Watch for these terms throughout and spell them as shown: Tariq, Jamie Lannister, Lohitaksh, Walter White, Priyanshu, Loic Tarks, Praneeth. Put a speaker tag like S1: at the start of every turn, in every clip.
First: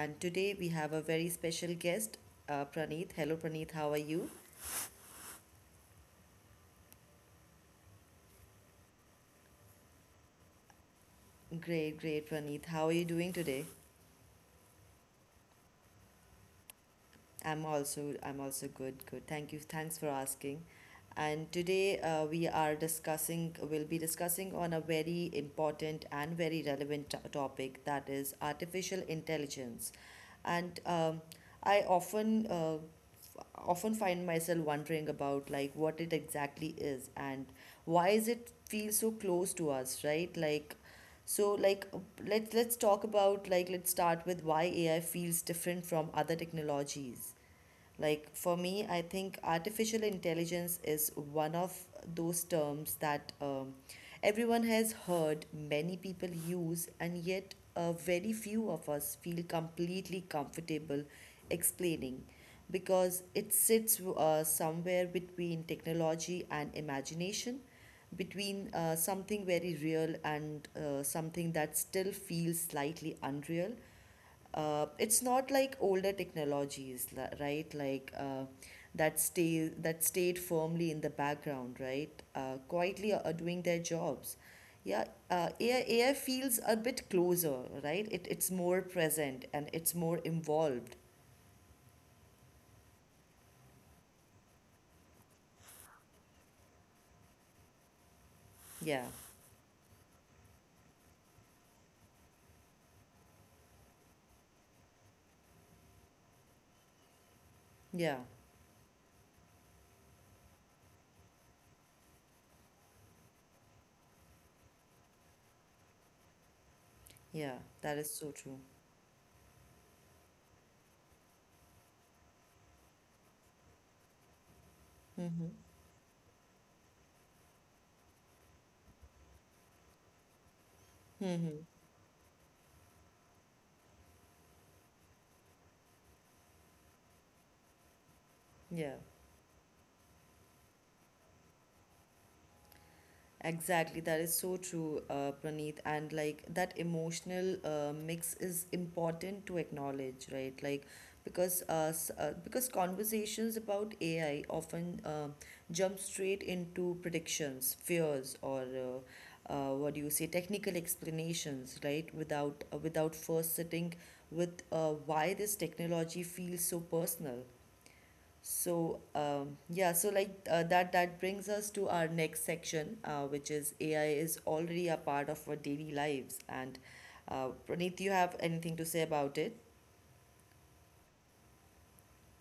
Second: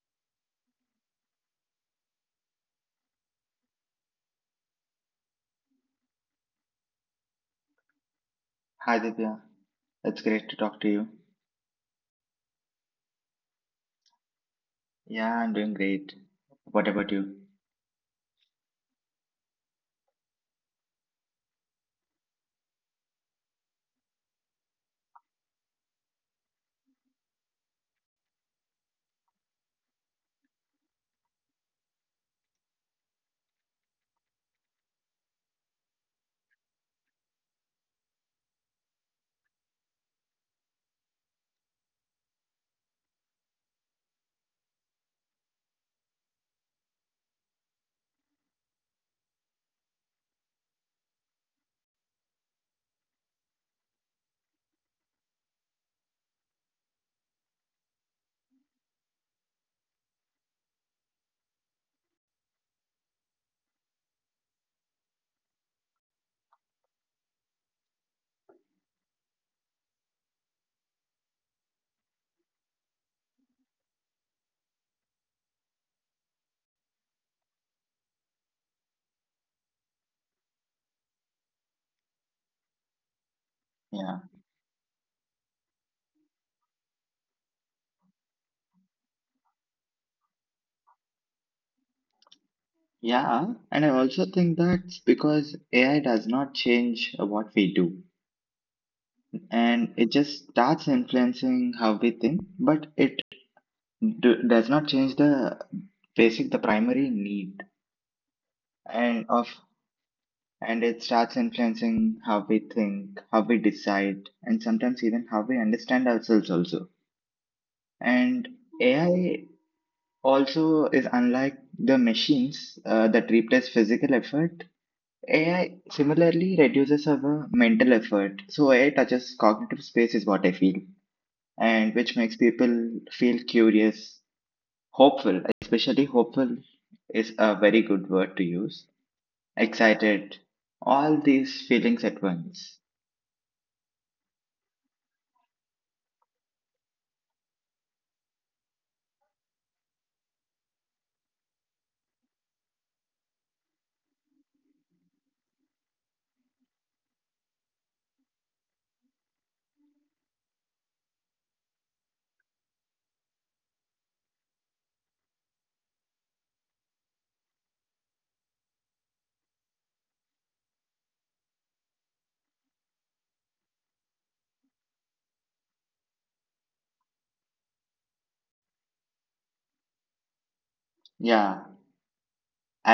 S1: And today we have a very special guest, Praneeth. Hello, Praneeth, how are you?
S2: Hi Divya, it's great to talk to you.
S1: Great, great, Praneeth. How are you doing today?
S2: Yeah, I'm doing great. What about you?
S1: I'm also good, good. Thank you. Thanks for asking. And today we'll be discussing on a very important and very relevant topic, that is artificial intelligence. And I often often find myself wondering about like what it exactly is, and why is it feel so close to us, right? So like let's talk about like let's start with why AI feels different from other technologies. Like for me, I think artificial intelligence is one of those terms that everyone has heard many people use, and yet very few of us feel completely comfortable explaining, because it sits somewhere between technology and imagination, between something very real and something that still feels slightly unreal. Uh, it's not like older technologies, right? Like that stayed firmly in the background, right? Quietly are doing their
S2: Yeah.
S1: jobs. Yeah, uh, AI feels a bit closer, right? It's more present and it's more involved.
S2: Yeah, and I also think that's because AI does not change what we do,
S1: Yeah,
S2: and it just starts influencing how we think, but it does not change the primary need,
S1: yeah,
S2: and of and it starts influencing how we think, how we decide, and sometimes even how we understand ourselves also.
S1: yeah. That is
S2: And
S1: so true.
S2: AI also is unlike the machines that replace physical effort.
S1: Mm-hmm.
S2: AI similarly reduces our mental effort, so AI touches cognitive space is what I feel,
S1: Mm-hmm.
S2: and which makes people feel curious, hopeful, especially hopeful is a very good word to use,
S1: Yeah.
S2: excited, all these feelings at once.
S1: Exactly, that is so true, Praneeth. And like that emotional mix is important to acknowledge, right? Like because conversations about AI often jump straight into predictions, fears, or what do you say, technical explanations, right? Without first sitting with why this technology feels so personal. Yeah, so that brings us to our next section, which is AI is already a part of our daily lives. And Praneeth, you have anything to say about it?
S2: Yeah,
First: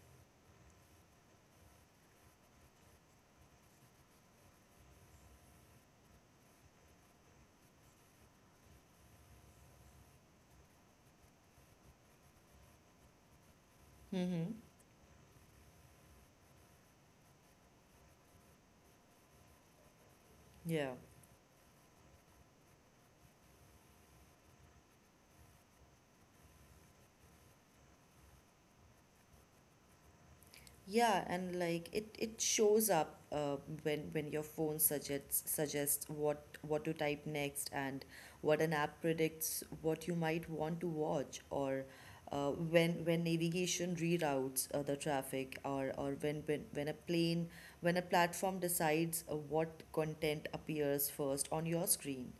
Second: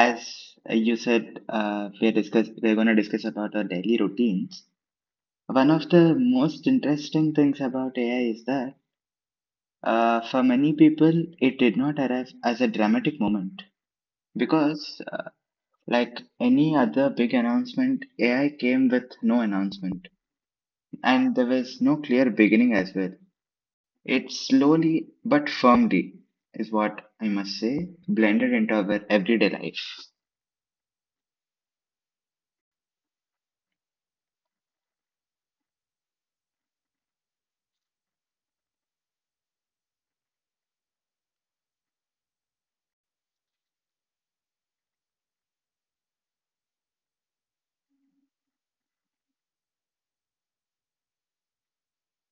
S2: as you said, we're going to discuss about our daily routines. One of the most interesting things about AI is that for many people, it did not arrive as a dramatic moment
S1: Mm-hmm.
S2: because, like any other big announcement, AI came with no announcement,
S1: Yeah.
S2: and there was no clear beginning as well. It slowly but firmly, is what I must say, blended into our everyday life.
S1: Yeah, and like it shows up when your phone suggests what to type next, and what an app predicts what you might want to watch, or when navigation reroutes the traffic, or when a platform decides what content appears first on your screen.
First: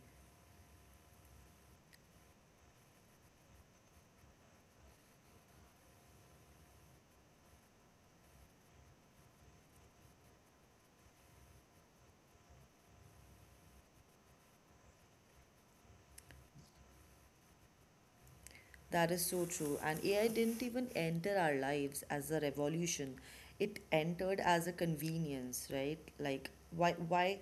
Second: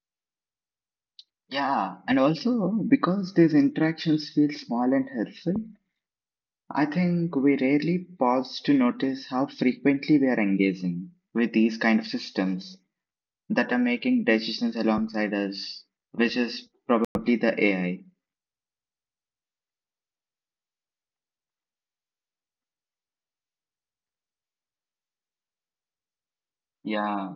S2: Yeah, and also because these interactions feel small and helpful, I think we rarely pause to notice how frequently we are engaging with these kind of systems that are making decisions alongside us, which is probably the AI.
S1: That is so true. And AI didn't even enter our lives as a revolution. It entered as a convenience, right? Like
S2: Yeah,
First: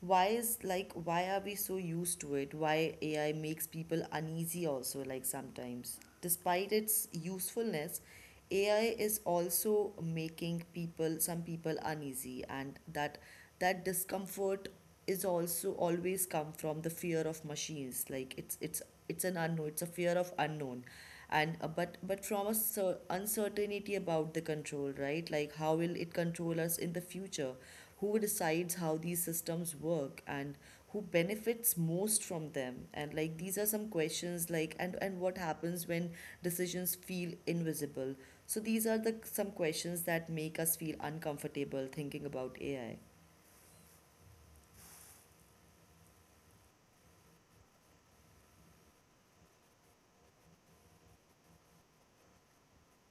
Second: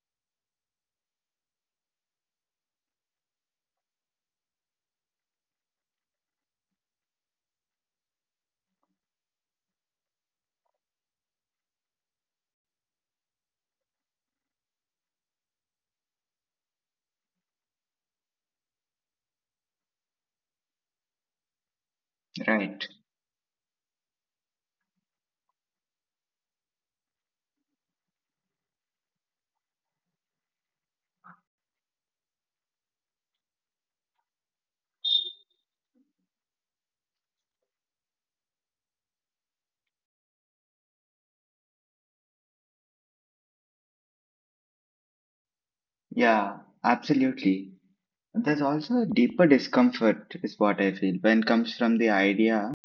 S1: why is like why are we so used to it? Why AI makes people uneasy also like sometimes. Despite its usefulness, AI is also making people some people uneasy, and that discomfort is also always come from the fear of machines. It's an unknown, it's a fear of unknown, and but from a
S2: right.
S1: uncertainty about the control, right? Like how will it control us in the future, who decides how these systems work, and who benefits most from them? And like these are some questions like, and what happens when decisions feel invisible? So these are the some questions that make us feel uncomfortable thinking about AI.
S2: Yeah, absolutely. There's also a deeper discomfort, is what I feel, when comes from the idea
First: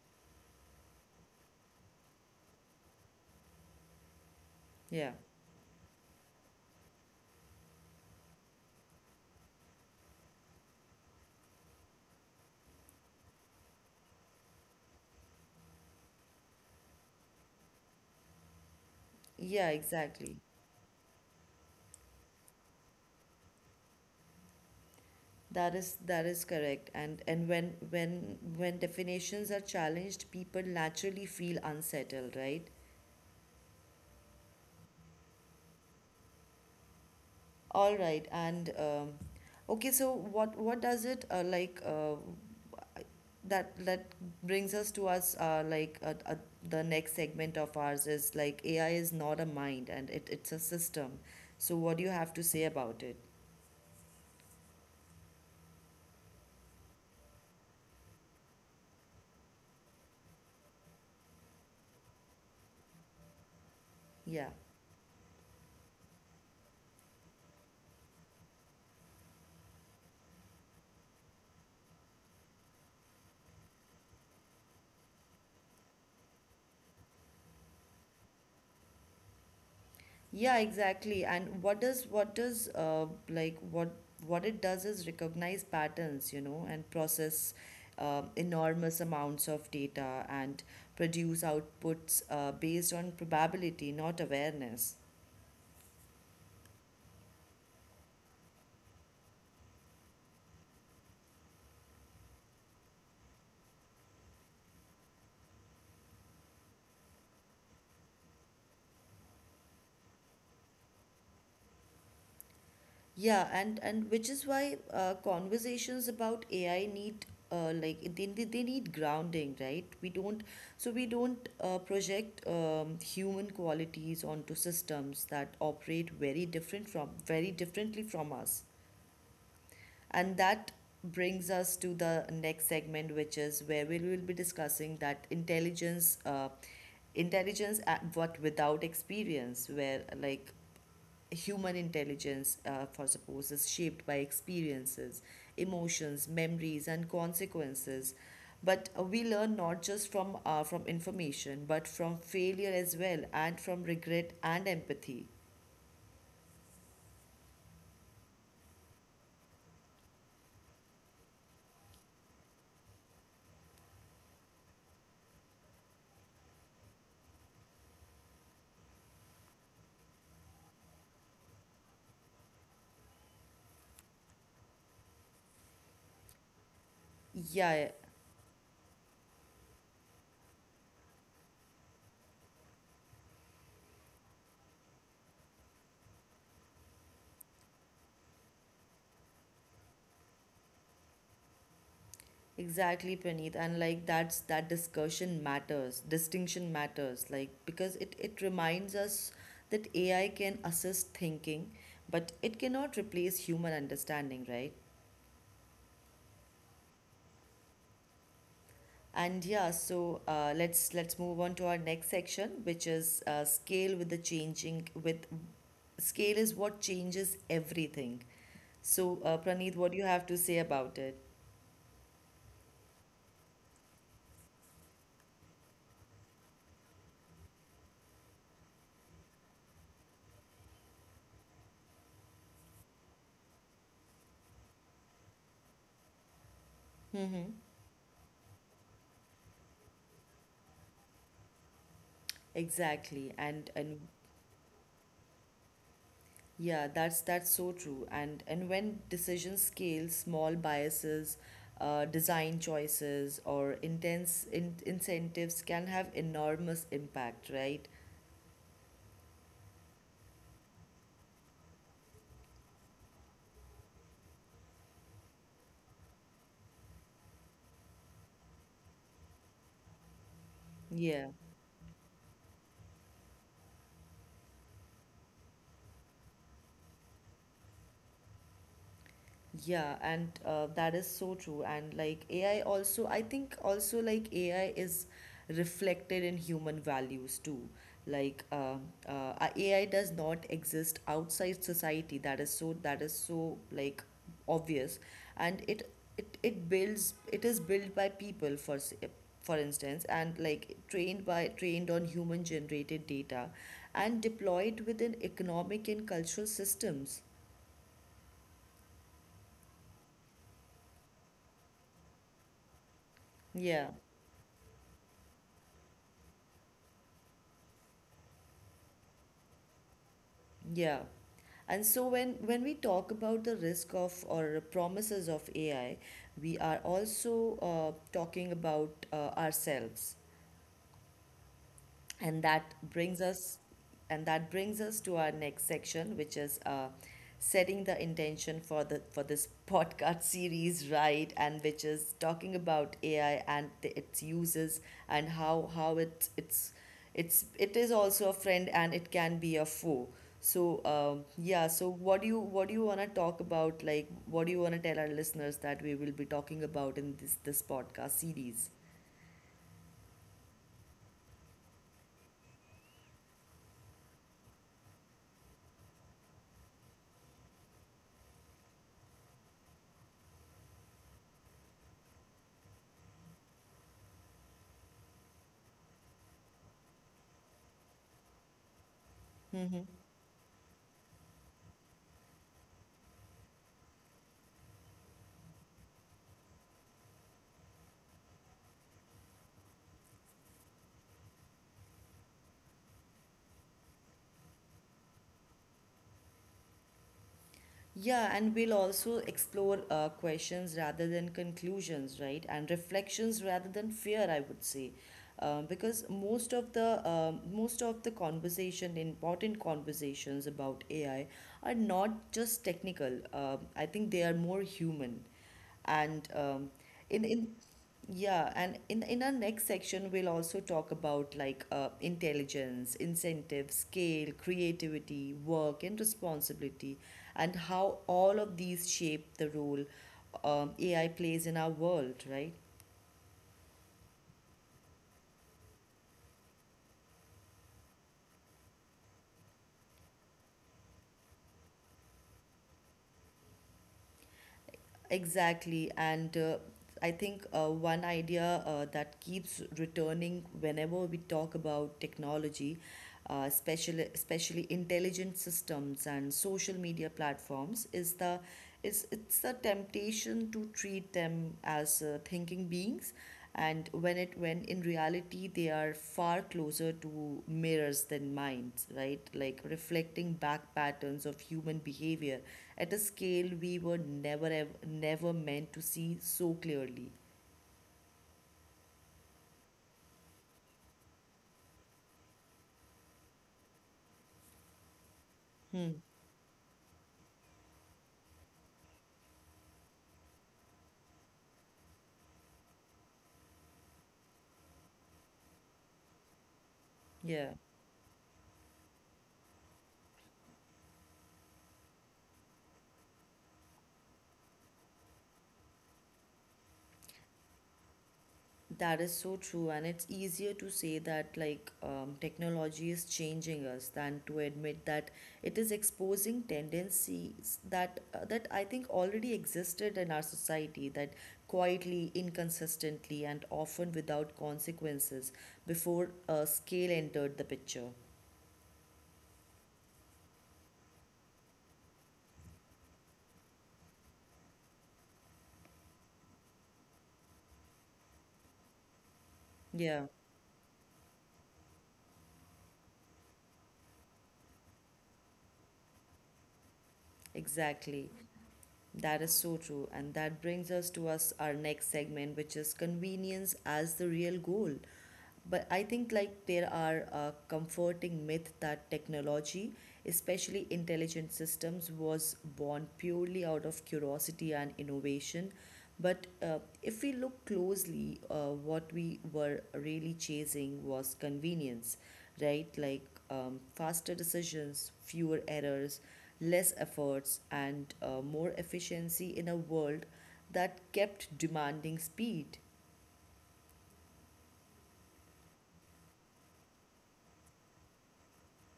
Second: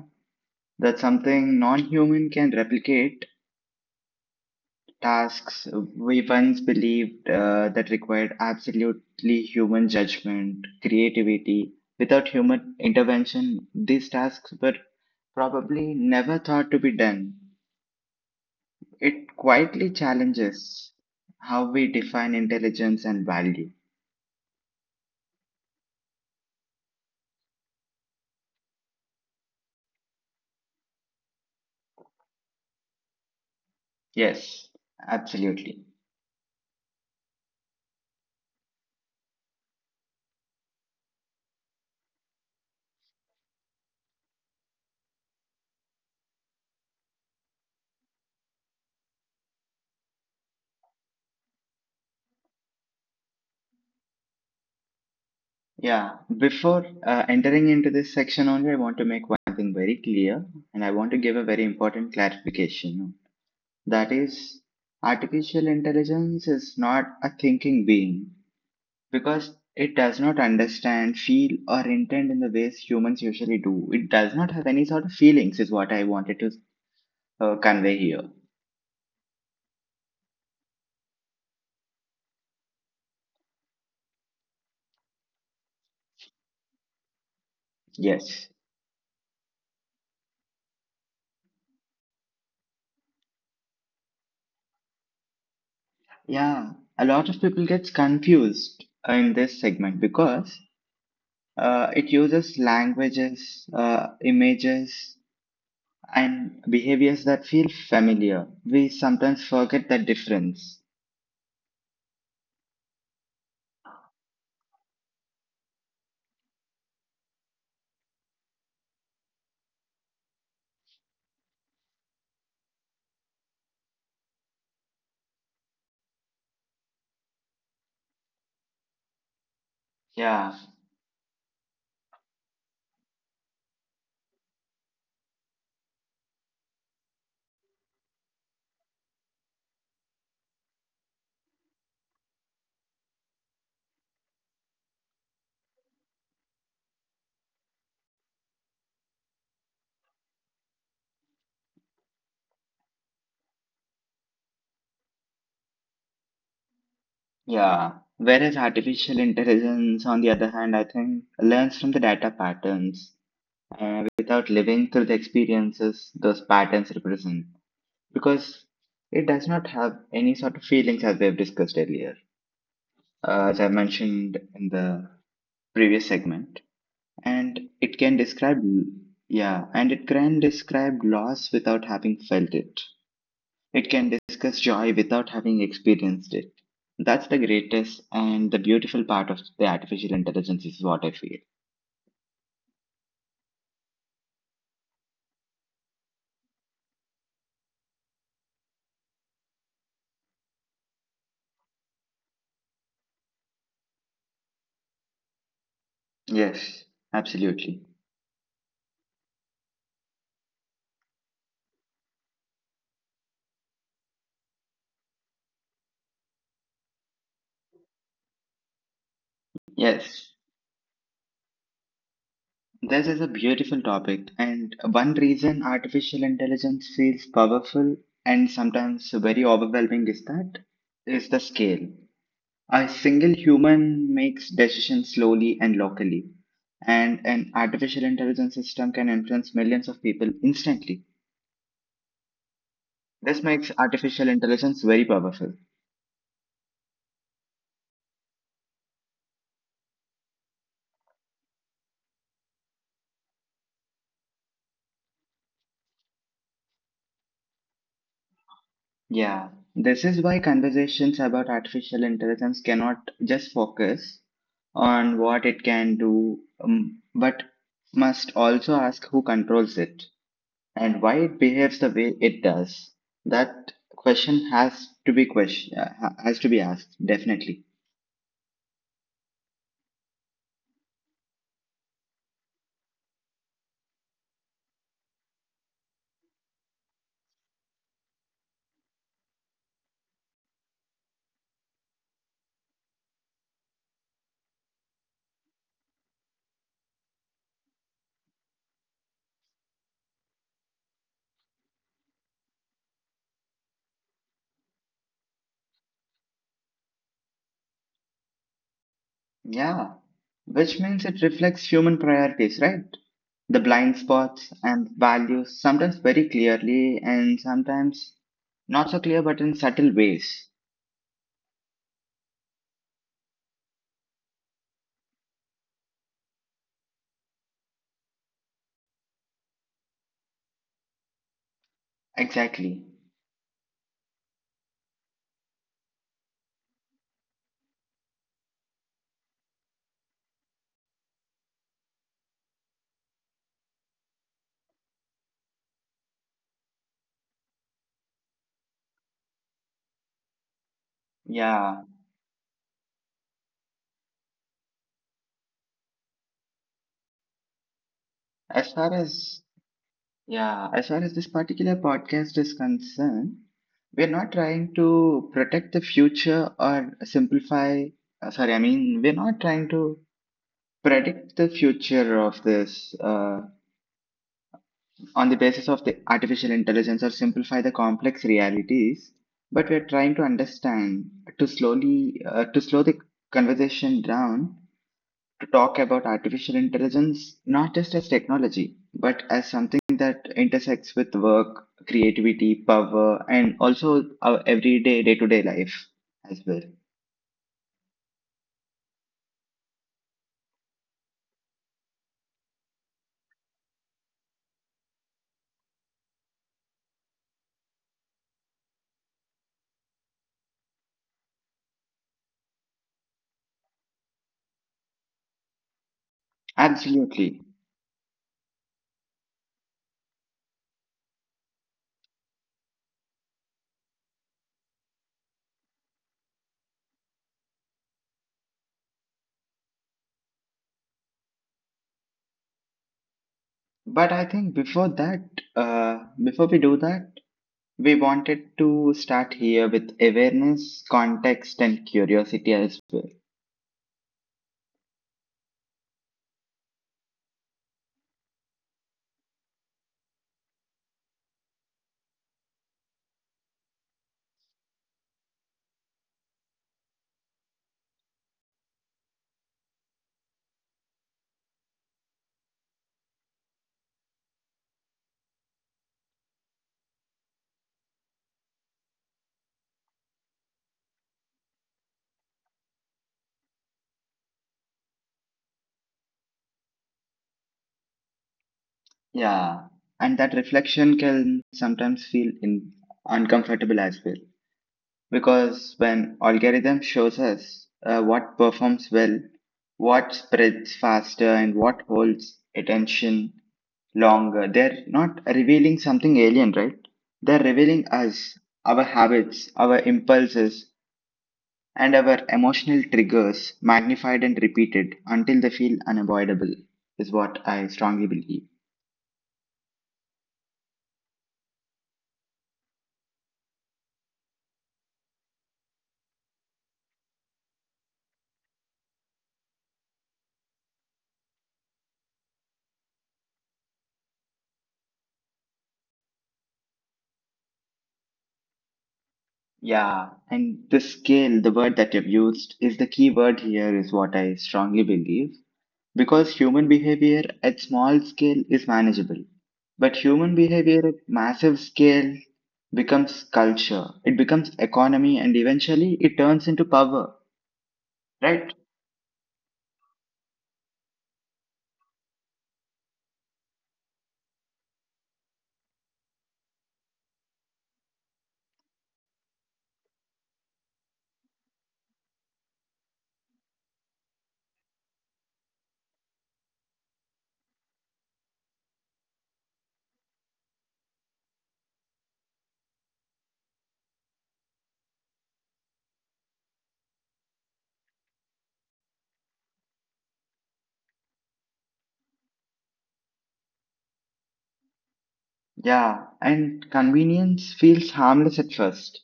S2: that something non human can replicate
S1: yeah
S2: tasks we once believed that required absolutely human judgment, creativity. Without human intervention, these tasks were probably never thought to be done.
S1: yeah
S2: It
S1: exactly.
S2: quietly challenges how we define intelligence and value.
S1: That is correct. And when definitions are challenged, people naturally feel unsettled, right?
S2: Yes, absolutely.
S1: All right. And okay, so what does it like that that brings us to us like the next segment of ours, is like AI is not a mind, and it's a system. So what do you have to say about it?
S2: Yeah, before entering into this section only, I want to make one thing very clear, and I want to give a very important clarification.
S1: Yeah.
S2: That is, artificial intelligence is not a thinking being because it does not understand, feel, or intend in the ways humans usually do. It does not have any sort of feelings, is what I wanted to convey here.
S1: Yeah, exactly. And what what it does is recognize patterns, you know, and process enormous
S2: Yes.
S1: amounts of data, and produce outputs based on probability, not awareness.
S2: Yeah, a lot of people gets confused in this segment because it uses languages, images, and behaviors that feel familiar. We sometimes forget that difference.
S1: Yeah, and which is why conversations about AI need like they need grounding, right? We don't so we don't project human qualities onto systems that operate very differently from us. And that
S2: Yeah.
S1: brings us to the next segment, which is where we will be discussing that intelligence, intelligence at what without experience, where like human intelligence for suppose is shaped by experiences, emotions, memories, and consequences. But we learn not just from information, but from failure as well, and from regret and empathy.
S2: Yeah, whereas artificial intelligence, on the other hand, I think learns from the data patterns without living through the experiences those patterns represent, because it does not have any sort of feelings, as we have discussed earlier, as I mentioned in the previous segment,
S1: Yeah,
S2: and it can describe, yeah, and it can describe loss without having felt it. It can discuss joy without having experienced it. That's the greatest and the beautiful part of the artificial intelligence, is what I feel.
S1: exactly, Praneeth. And like that's that discussion matters distinction matters, like because it reminds us that AI can assist thinking, but it cannot replace human understanding, right?
S2: Yes, absolutely.
S1: And yeah, so let's move on to our next section, which is scale with the changing. With scale is what changes everything. So Praneeth, what do you
S2: Yes,
S1: have to say about it?
S2: this is a beautiful topic, and one reason artificial intelligence feels powerful and sometimes very overwhelming is the scale. A single human makes decisions slowly and locally, and an
S1: Mm-hmm.
S2: artificial intelligence system can influence millions of people instantly. This
S1: Exactly,
S2: makes
S1: and
S2: artificial intelligence very powerful.
S1: yeah, that's so true. And when decisions scale, small biases, design choices, or intense in incentives can have enormous impact, right?
S2: Yeah, this is why conversations about artificial intelligence cannot just focus on what it can do, but must also ask who controls it and why
S1: Yeah.
S2: it behaves the way it does. That question has to be has to be asked definitely.
S1: Yeah, and that is so true. And like AI also, I think also like AI is reflected in human values too. Like um AI does not exist outside society. That is so like obvious, and it builds it is built by people for for instance, and like trained on human generated data, and deployed within economic and cultural systems.
S2: Yeah, which means it reflects human priorities, right? The
S1: yeah
S2: blind spots and values, sometimes very clearly and sometimes not so clear, but in subtle ways.
S1: yeah And so when we talk about the risk of or promises of AI, we are also talking about ourselves, and that
S2: Exactly.
S1: brings us and that brings us to our next section, which is setting the intention for the for this podcast series, right? And which is talking about AI and its uses, and how it it's it is also a friend and it can be a foe. So yeah,
S2: Yeah,
S1: so what do you want to talk about? Like what do you want to tell our listeners that we will be talking about in this podcast series?
S2: as far as yeah, as far as this particular podcast is concerned, we're not trying to protect the future or simplify. Sorry, I mean, we're not trying to predict the future of this on the basis of the artificial intelligence, or simplify the complex realities, but we're
S1: Mm-hmm.
S2: trying to understand, to slow the conversation down, to talk about artificial intelligence not just as technology, but as something that intersects with work, creativity, power, and also our everyday day-to-day life as well.
S1: Yeah, and we'll also explore questions rather than conclusions, right? And reflections rather than fear, I would say, because most of the conversation, important conversations about AI, are not just technical. I think they are more human. And
S2: Absolutely,
S1: in yeah, and in our next section, we'll also talk about like intelligence, incentive, scale, creativity, work, and responsibility, and how all of these shape the role AI plays in our world, right?
S2: but I think before that, uh, before we do that we wanted to start here with awareness, context, and curiosity as well.
S1: Exactly. And I think one idea that keeps returning whenever we talk about technology, especially intelligent systems and social media platforms, is the is it's the temptation to treat them as thinking beings, and when it when in reality they are far closer to mirrors than minds, right? Like reflecting back patterns of human behavior at a scale we were never meant to see so clearly.
S2: Yeah, and that reflection can sometimes feel uncomfortable as well, because
S1: Hmm.
S2: when algorithm shows us what performs well, what spreads faster, and what holds attention longer, they're not revealing something alien, right? They're
S1: Yeah,
S2: revealing us, our habits, our impulses, and our emotional triggers magnified and repeated until they feel unavoidable, is what I strongly believe.
S1: that is so true, and it's easier to say that like technology is changing us, than to admit that it is exposing tendencies that that I think already existed in our society, that quietly, inconsistently, and often without consequences before scale entered the picture.
S2: Yeah, and the scale, the word that you've used, is the key word here, is what I strongly believe. Because human behavior at small scale is manageable, but human
S1: Yeah,
S2: behavior at massive scale becomes culture, it becomes economy, and eventually it turns into power,
S1: exactly.
S2: right?
S1: That is so true. And that brings us to us our next segment, which is convenience as the real goal. But I think like there are a comforting myth that technology, especially intelligent systems, was born purely out of curiosity and innovation. But if we look closely, what we were really chasing was convenience, right? Like faster decisions, fewer errors, less efforts, and more efficiency in a world that kept demanding speed.
S2: Yeah, and convenience feels harmless at first,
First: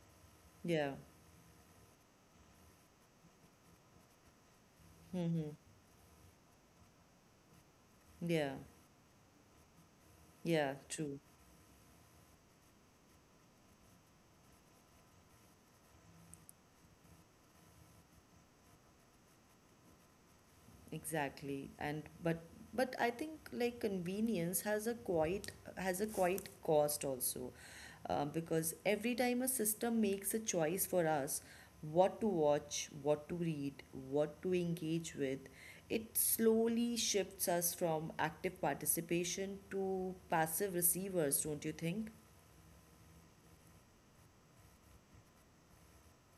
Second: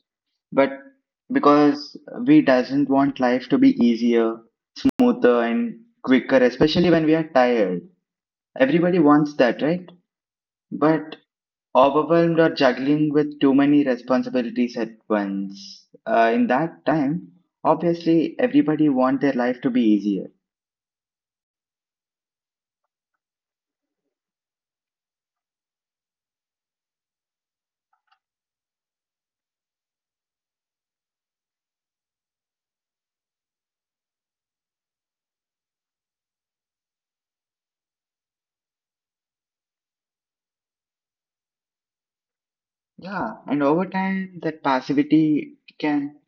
S2: but
S1: yeah
S2: because we doesn't want life to be easier, smoother
S1: mm-hmm.
S2: and quicker, especially when we are tired.
S1: yeah
S2: Everybody wants that, right?
S1: Yeah, true.
S2: But overwhelmed or juggling with too many responsibilities at once. In that time, obviously everybody want their life to be easier.
S1: Exactly. And but I think like convenience has a quite cost also. Because every time a system makes a choice for us, what to watch, what to read, what to engage with, it slowly shifts us from active participation to passive receivers, don't you think?
S2: Yeah, and over time that passivity can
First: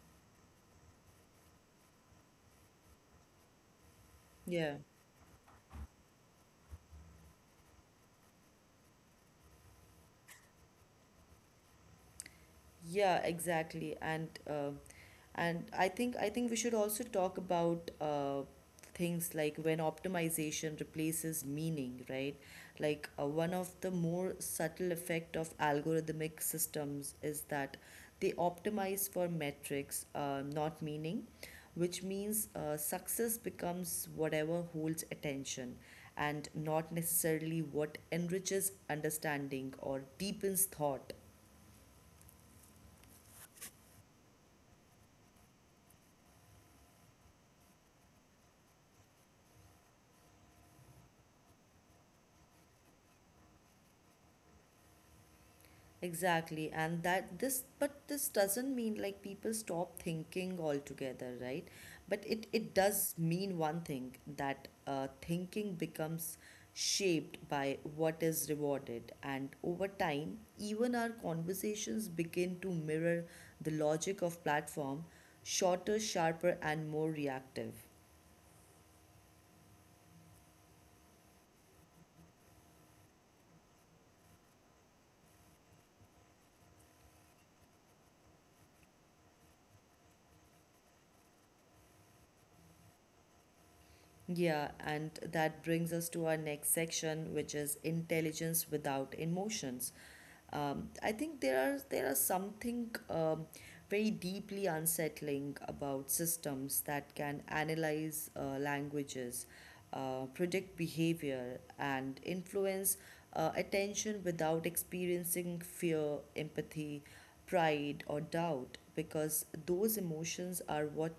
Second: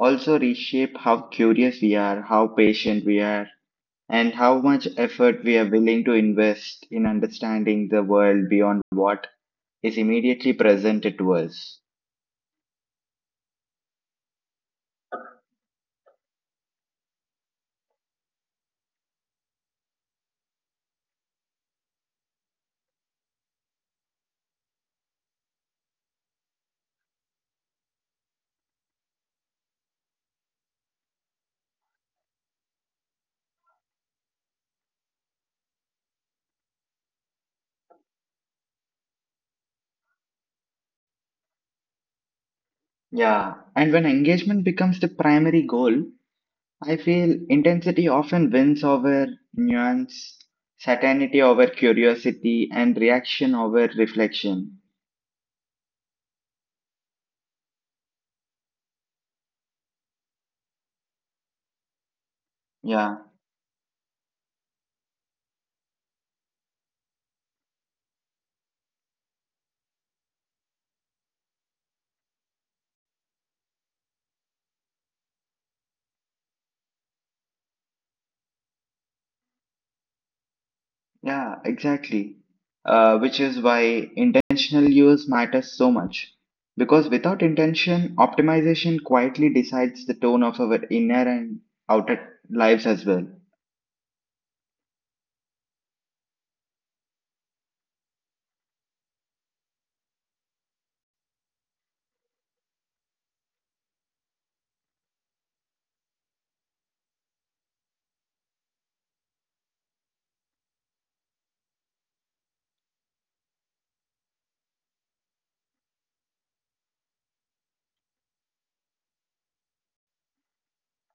S2: also reshape how curious we are, how patient we are, and how
S1: Yeah.
S2: much effort we are willing to invest in understanding the world beyond what is immediately presented to us.
S1: Yeah, exactly. And I think we should also talk about things like when optimization replaces meaning, right? Like one of the more subtle effect of algorithmic systems is that they optimize for metrics, not meaning, which means success becomes whatever holds attention, and not necessarily what enriches understanding or deepens thought.
S2: Yeah, and when engagement becomes the primary goal, I feel intensity often wins over nuance, certainty over curiosity, and reaction over reflection.
S1: Exactly, and that this, but this doesn't mean like people stop thinking altogether, right? But it
S2: Yeah.
S1: does mean one thing, that thinking becomes shaped by what is rewarded, and over time, even our conversations begin to mirror the logic of platform: shorter, sharper, and more reactive.
S2: Yeah, exactly. Which is why intentional use matters so much. Because without intention, optimization quietly decides the tone of our inner and outer lives as well.
S1: Yeah, and that brings us to our next section, which is intelligence without emotions. I think there are something very deeply unsettling about systems that can analyze languages, predict behavior, and influence attention without experiencing fear, empathy, pride, or doubt, because those emotions are what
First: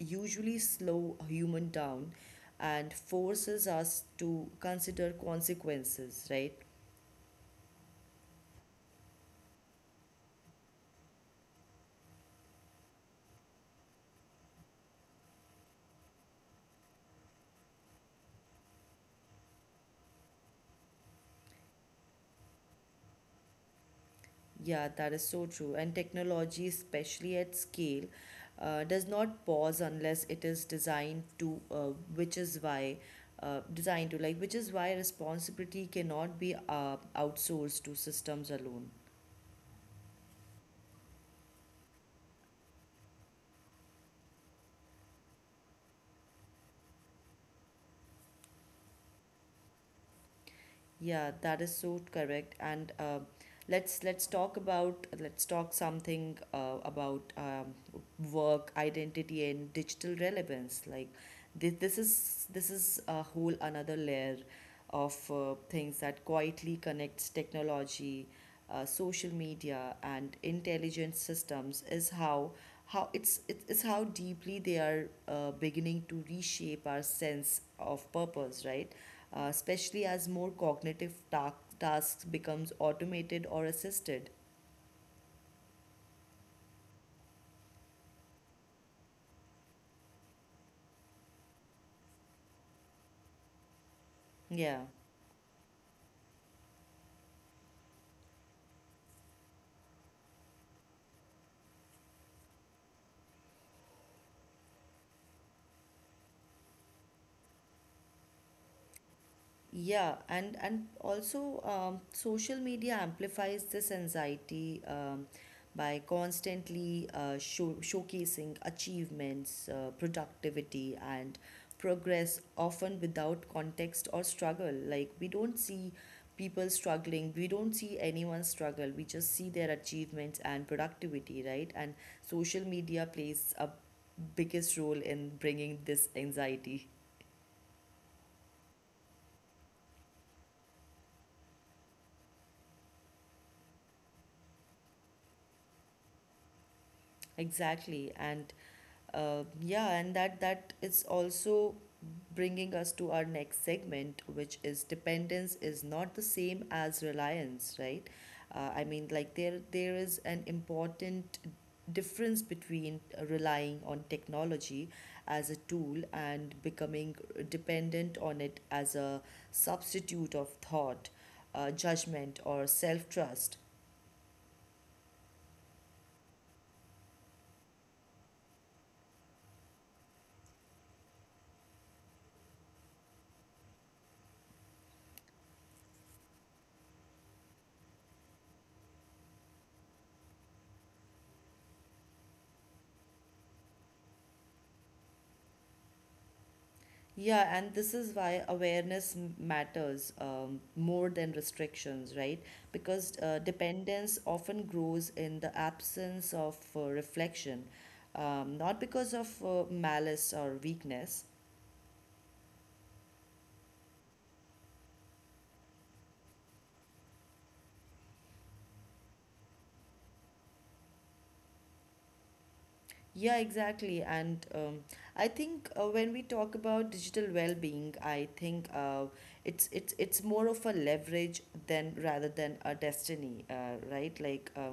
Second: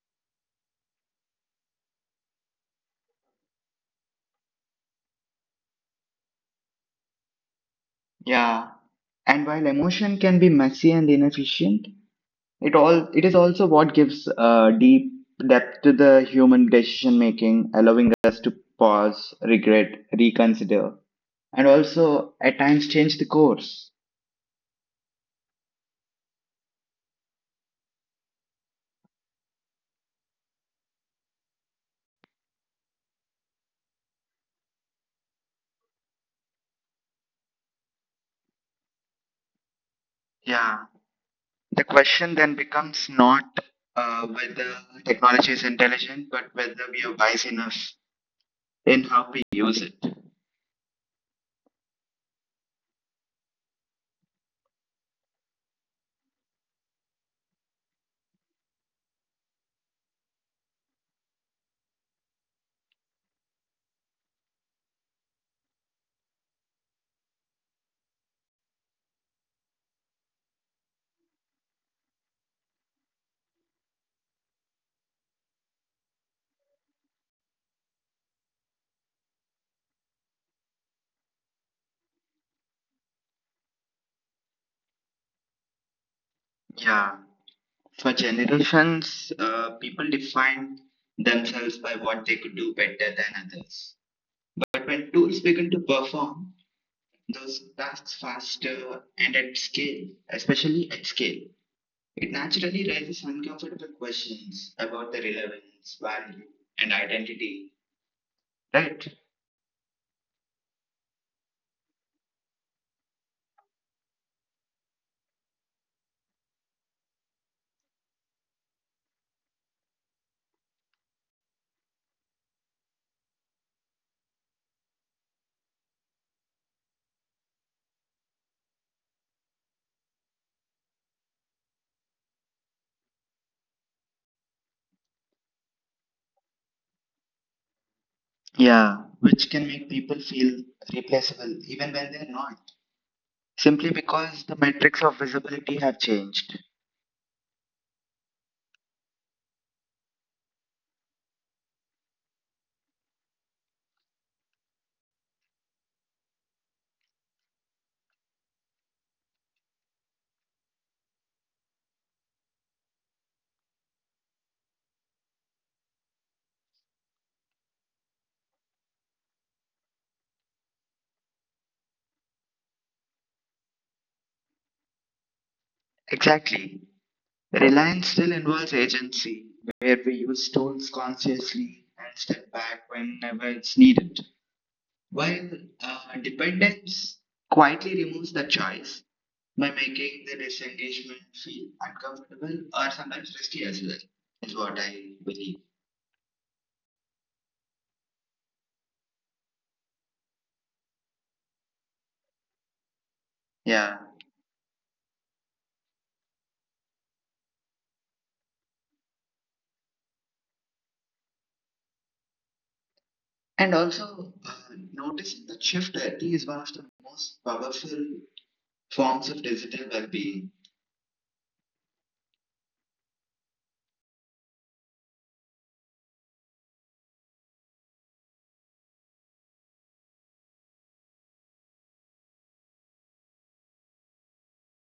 S1: usually slow a human down and forces us to consider consequences, right?
S2: Yeah. And while emotion can be messy and inefficient, it is also what gives deep depth to the human decision making, allowing us to pause, regret, reconsider, and also at times change the course.
S1: Yeah, that is so true. And technology, especially at scale, does not pause unless it is designed to, which is why, which is why responsibility cannot be outsourced to systems alone.
S2: Yeah. The question then becomes not whether technology is intelligent, but whether we are wise enough in how we use it.
S1: Yeah, that is so correct. And let's talk something about work identity and digital relevance. Like this is a whole another layer of things that quietly connects technology, social media, and intelligent systems is how it's how deeply they are beginning to reshape our sense of purpose, right? Especially as more cognitive tasks becomes automated or assisted.
S2: Yeah. For generations, people defined themselves by what they could do better than others. But
S1: Yeah.
S2: when tools begin to perform those tasks faster and at scale, especially at scale, it naturally raises uncomfortable questions about the relevance, value, and identity. Right?
S1: Yeah, and also social media amplifies this anxiety by constantly showcasing achievements, productivity, and progress, often without context or struggle. Like we don't see people struggling, we don't see anyone struggle. We just see their achievements and productivity, right? And social media plays a biggest role in bringing this anxiety.
S2: Yeah, which can make people feel replaceable even when they're not, simply because the metrics of visibility have changed.
S1: Exactly. And that is also bringing us to our next segment, which is dependence is not the same as reliance, right? I mean, there is an important difference between relying on technology as a tool and becoming dependent on it as a substitute of thought, judgment, or self trust.
S2: Exactly. Reliance still involves agency, where we use tools consciously and step back whenever it's needed, while dependence quietly removes the choice by making the disengagement feel uncomfortable or sometimes risky as well, is what I believe.
S1: Yeah, and this is why awareness matters more than restrictions, right? Because
S2: Yeah.
S1: dependence often grows in the absence of reflection, not because of malice or weakness.
S2: And also, noticing that shift, I think, is one of the most powerful forms of digital well being.
S1: Yeah, exactly. And I think when we talk about digital well-being, I think it's more of a leverage than rather than a destiny, right? Like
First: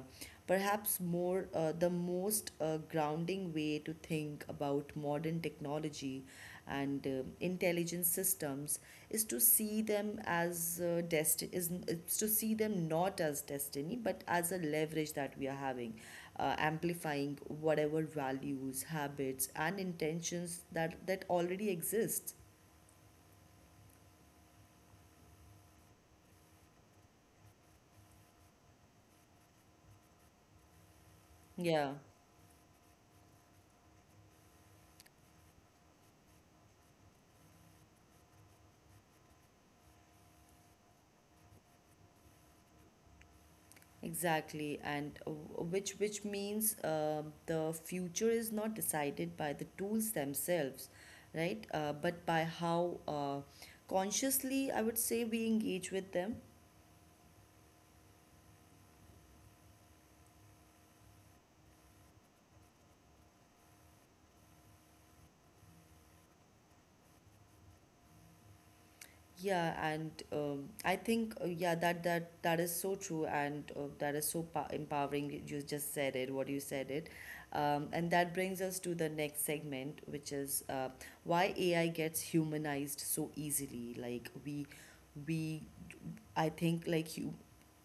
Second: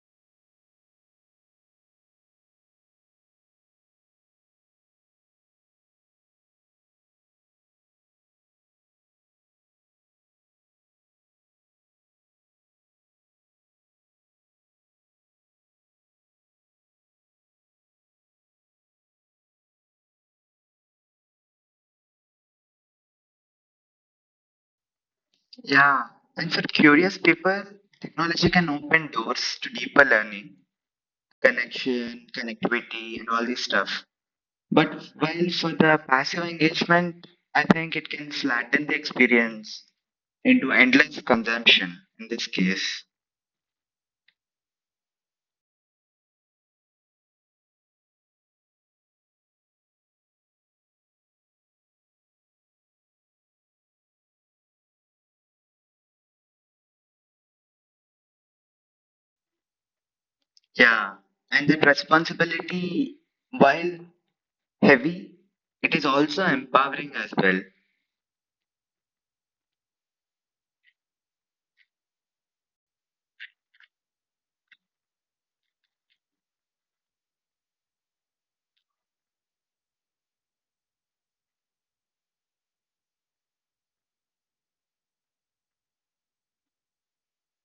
S1: perhaps more the most grounding way to think about modern technology and intelligent systems is to see them as destiny is to see them not as destiny but as a leverage that we are having, amplifying whatever values, habits, and intentions that already exist.
S2: Yeah, and for curious people, technology can open doors to deeper learning,
S1: Yeah,
S2: connection, connectivity, and all this stuff. But while for the passive engagement, I think it can flatten the experience into endless consumption in this case.
S1: exactly. And which means the future is not decided by the tools themselves, right? But by how consciously I would say we engage with them.
S2: Yeah, and that responsibility, while heavy, it is also empowering as well.
S1: Yeah, and I think yeah, that is so true, and that is so empowering. You said it, and that brings us to the next segment, which is why AI gets humanized so easily. Like we I think like you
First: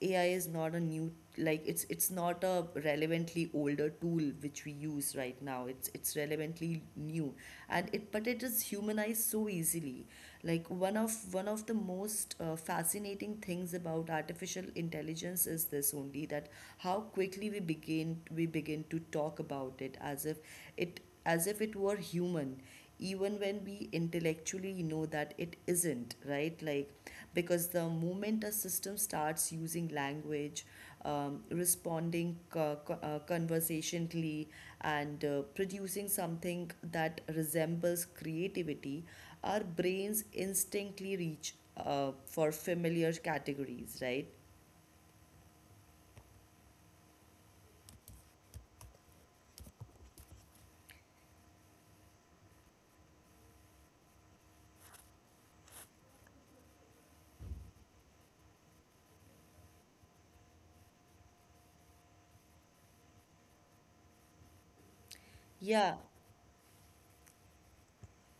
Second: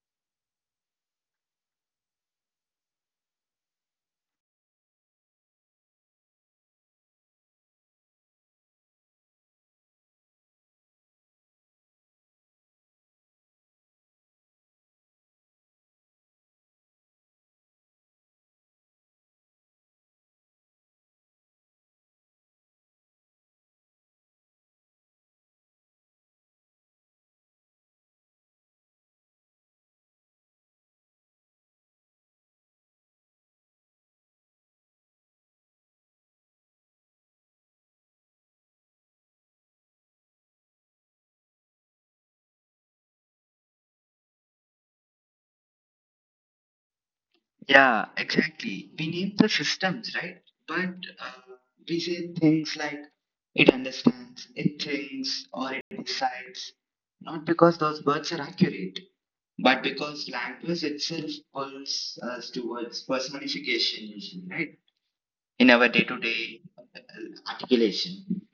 S1: AI is not a new, it's it's not a relevantly older tool which we use right now. It's relevantly new. And it, but it is humanized so easily. Like one of the most fascinating things about artificial intelligence is this only, that how quickly we begin to talk about it as if it as if it were human, even when we intellectually know that it isn't, right? Like because the moment a system starts using language, responding conversationally and producing something that resembles creativity, our brains instantly reach for familiar categories, right?
S2: Yeah, exactly. We need the systems, right? But we say things like it understands, it thinks, or it decides, not because those words are accurate, but because language itself pulls us towards personification, usually, right? In our day
S1: Yeah.
S2: to day articulation.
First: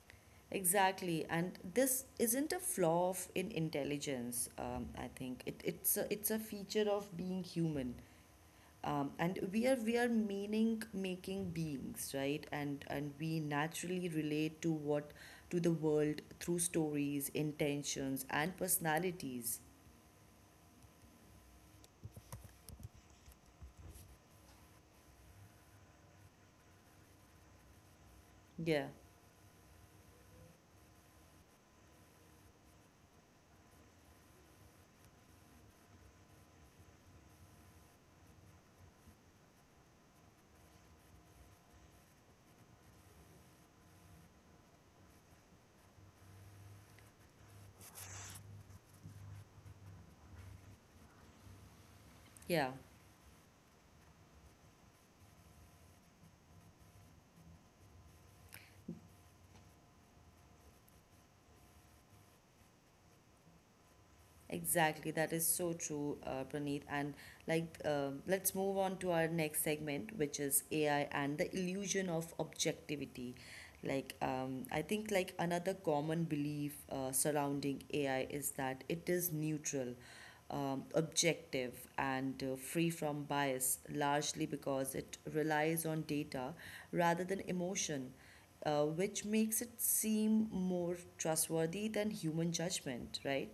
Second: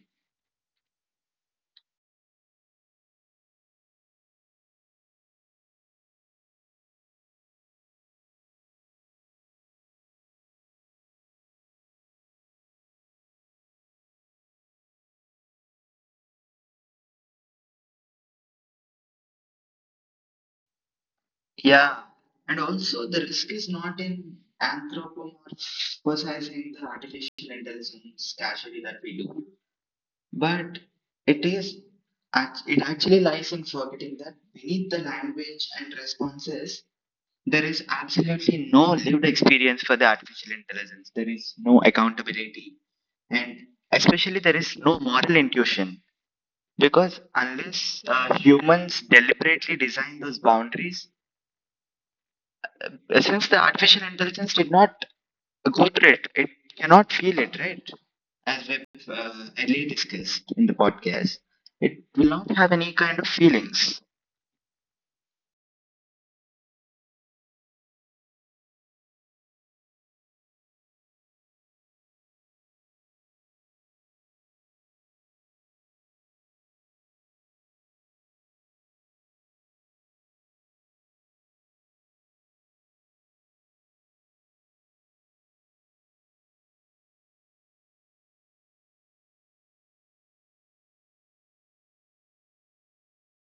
S1: Exactly, and this isn't a flaw of in intelligence. I think it's a feature of being human, and we are meaning making beings, right? And we naturally relate to the world through stories, intentions, and personalities.
S2: Yeah, and also the risk is not in anthropomorphizing the artificial intelligence casually
S1: Yeah.
S2: that we do, but it is it actually lies in forgetting that beneath the language and responses, there is absolutely no lived experience for the artificial intelligence. There is no accountability, and especially there is no moral intuition. Because unless humans deliberately design those boundaries,
S1: Yeah.
S2: since the artificial intelligence did not Gundrit, it cannot feel it, right? As we've earlier discussed in the podcast, it will not have any kind of feelings.
S1: Exactly, that is so true, Praneeth. And like, um, let's move on to our next segment, which is AI and the illusion of objectivity. Like, I think like another common belief surrounding AI is that it is neutral, objective, and free from bias, largely because it relies on data rather than emotion, which makes it seem more trustworthy than human judgment, right?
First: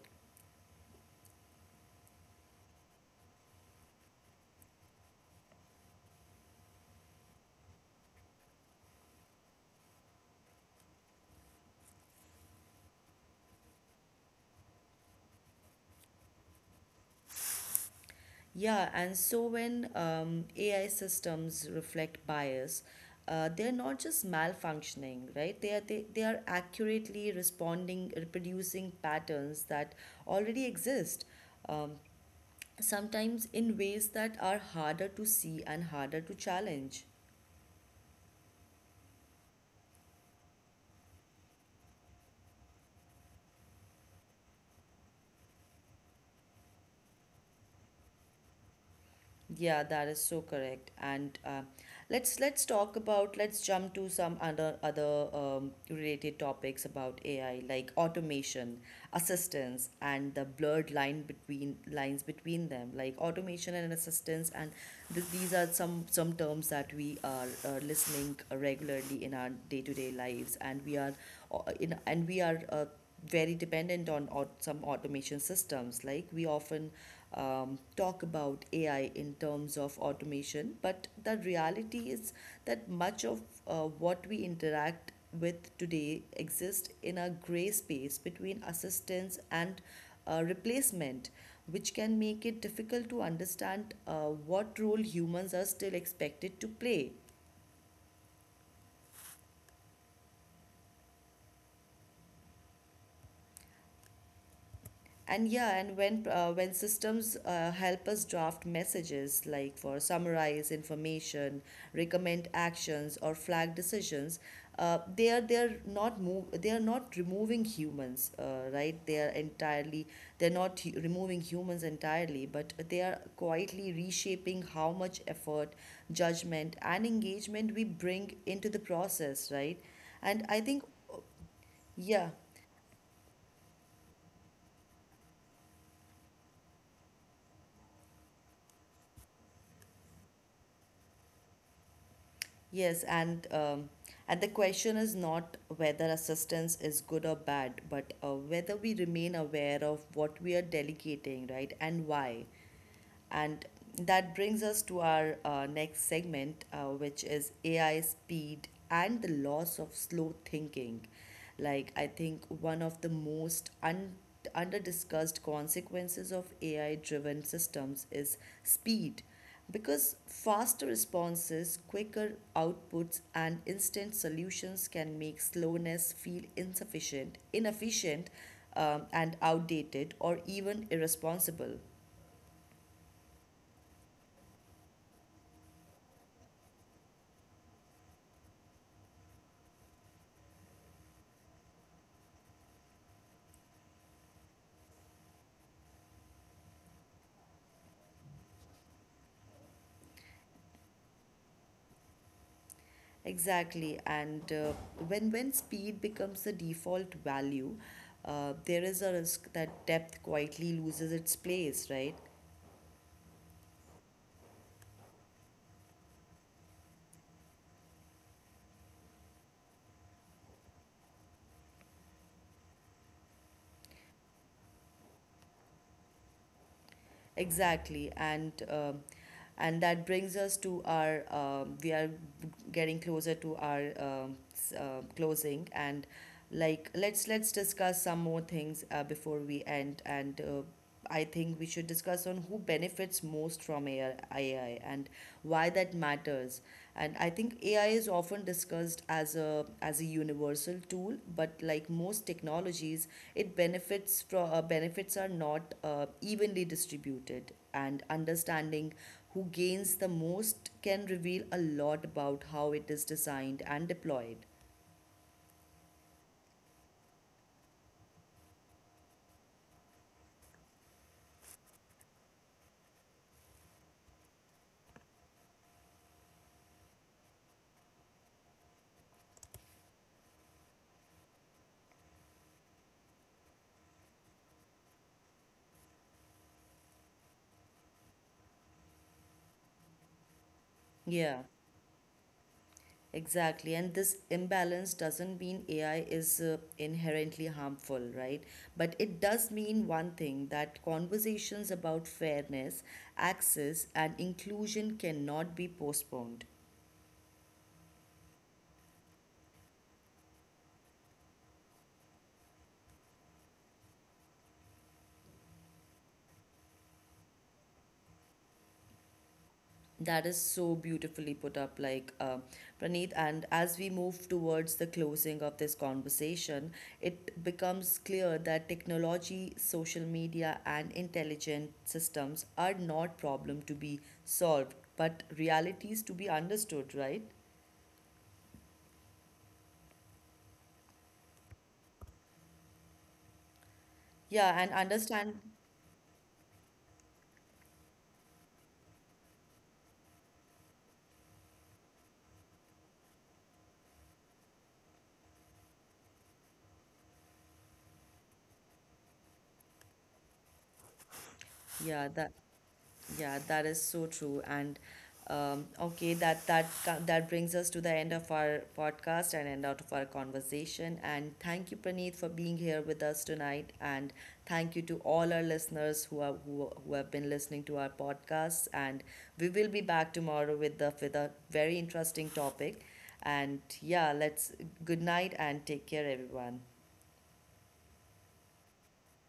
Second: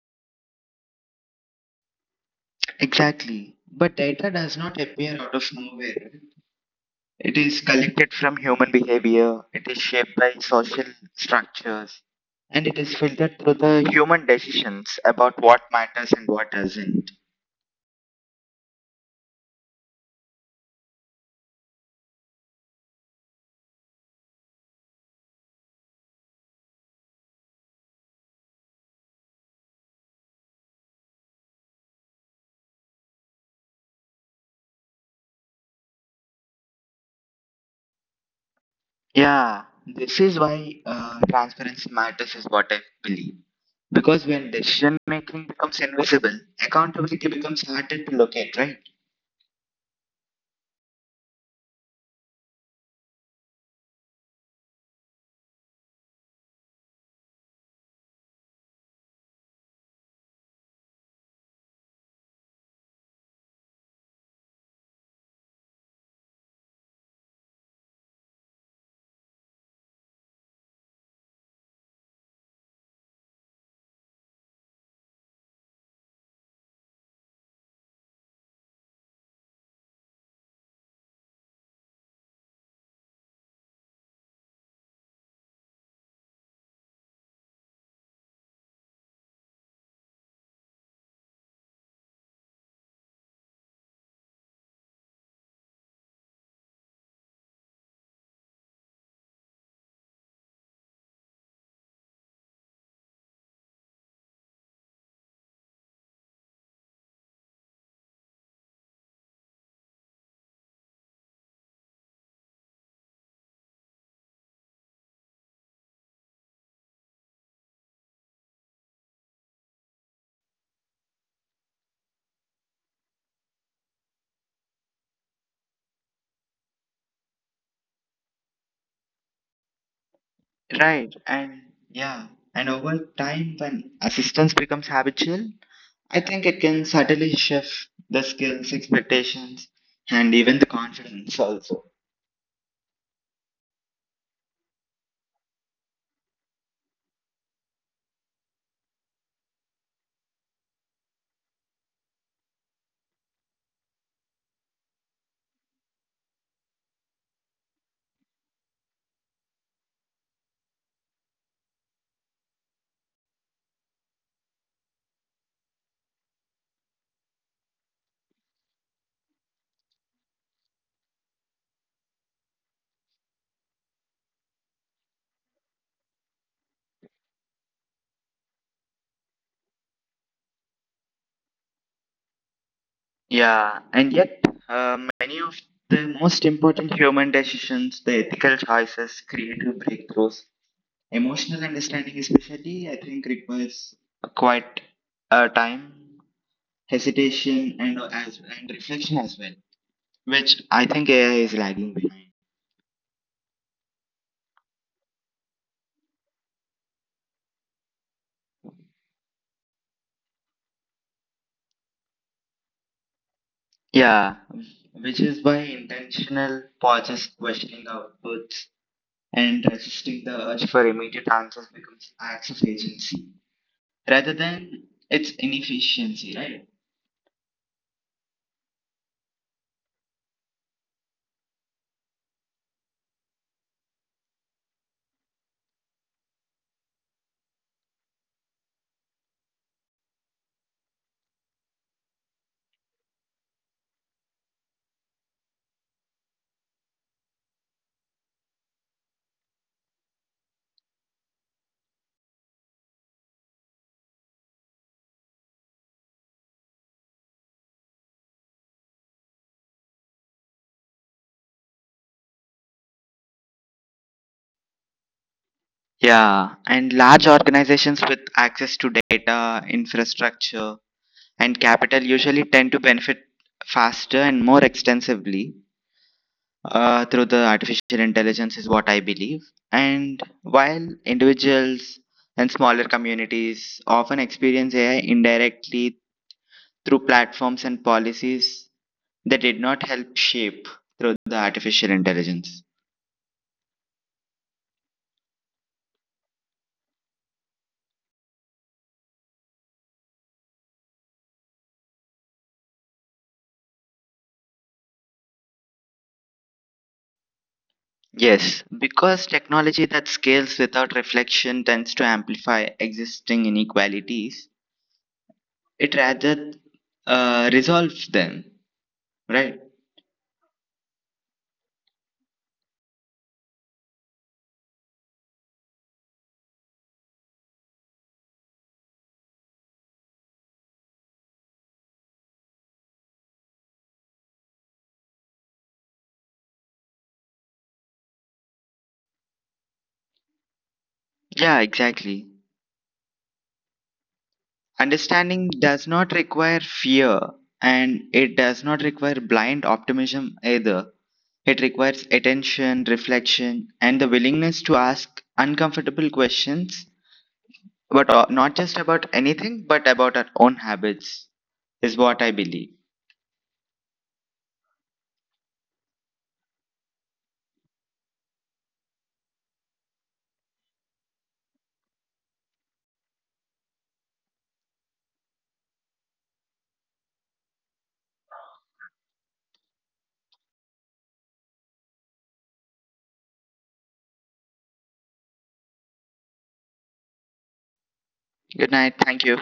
S2: Exactly. But data does not appear out of nowhere. It is collected from human behavior, it is shaped by social structures, and it is filtered through the human decisions about what matters and what doesn't.
S1: Yeah, and so when AI systems reflect bias, they're not just malfunctioning, right? They are accurately responding, reproducing patterns that already exist, sometimes in ways that are harder to see and harder to challenge.
S2: Yeah, this is why transparency matters, is what I believe. Because when decision making becomes invisible, accountability becomes harder to locate, right?
S1: Yeah, that is so correct. And let's talk about let's jump to some other related topics about AI, like automation, assistance, and the blurred lines between them, like automation and assistance. And these are some terms that we are listening regularly in our day to day lives, and we are. Very dependent on or some automation systems. Like we often talk about AI in terms of automation, but the reality is that much of what we interact with today exists in a gray space between assistance and replacement, which can make it difficult to understand what role humans are still expected to play. And yeah, and when when systems help us draft messages, like for summarize information, recommend actions, or flag decisions, they are not removing humans, right? They are entirely they're not hu- removing humans entirely, but they are quietly reshaping how much effort, judgment, and engagement we bring into the process, right? And I think,
S2: Right. And yeah,
S1: yeah.
S2: and over time, when assistance becomes habitual, I think it can subtly shift the skills, expectations, and even the confidence also.
S1: Yes, and the question is not whether assistance is good or bad, but whether we remain aware of what we are delegating, right, and why. And that brings us to our next segment, which is AI speed and the loss of slow thinking. Like, I think one of the most under discussed consequences of AI driven systems is speed, because faster responses, quicker outputs, and instant solutions can make slowness feel insufficient, inefficient, and outdated or even irresponsible.
S2: Yeah, and yet many of the most important human decisions, the ethical choices, creative breakthroughs, emotional understanding, especially, I think requires quite a time, hesitation, and as and reflection as well, which I think AI is lagging behind.
S1: Exactly, and when speed becomes the default value, there is a risk that depth quietly loses its place, right?
S2: Yeah, which is why intentional pauses, questioning outputs, and resisting the urge for immediate answers becomes acts of agency rather than its inefficiency, right?
S1: Exactly, and that brings us to our we are getting closer to our closing, and like let's discuss some more things before we end. And I think we should discuss on who benefits most from AI, AI, and why that matters. And I think AI is often discussed as a universal tool, but like most technologies, it benefits from benefits are not evenly distributed. And understanding who gains the most can reveal a lot about how it is designed and deployed.
S2: Yeah, and large organizations with access to data, infrastructure, and capital usually tend to benefit faster and more extensively through the artificial intelligence is what I believe. And while individuals and smaller communities often experience AI indirectly through platforms and policies that did not help shape through the
S1: Yeah,
S2: artificial intelligence.
S1: exactly. And this imbalance doesn't mean AI is inherently harmful, right? But it does mean one thing, that conversations about fairness, access, and inclusion cannot be postponed.
S2: Yes, because technology that scales without reflection tends to amplify existing inequalities, it rather resolves them, right?
S1: That is so beautifully put up, like, Praneeth. And as we move towards the closing of this conversation, it becomes clear that technology, social media, and intelligent systems are not problem to be solved, but realities to be understood, right?
S2: Yeah, exactly.
S1: Yeah, and understand.
S2: Understanding does not require fear, and it does not require blind optimism either. It requires attention, reflection, and the willingness to ask uncomfortable questions, but not just about anything, but about our own habits, is
S1: Yeah,
S2: what I
S1: that.
S2: believe.
S1: Yeah, that is so true. And okay, that brings us to the end of our podcast and end out of our conversation. And thank you, Praneeth, for being here with us tonight. And thank you to all our listeners who who have been listening to our podcast. And we will be back tomorrow with a very interesting topic. And yeah, let's good night and take care, everyone.
S2: Good night. Thank you.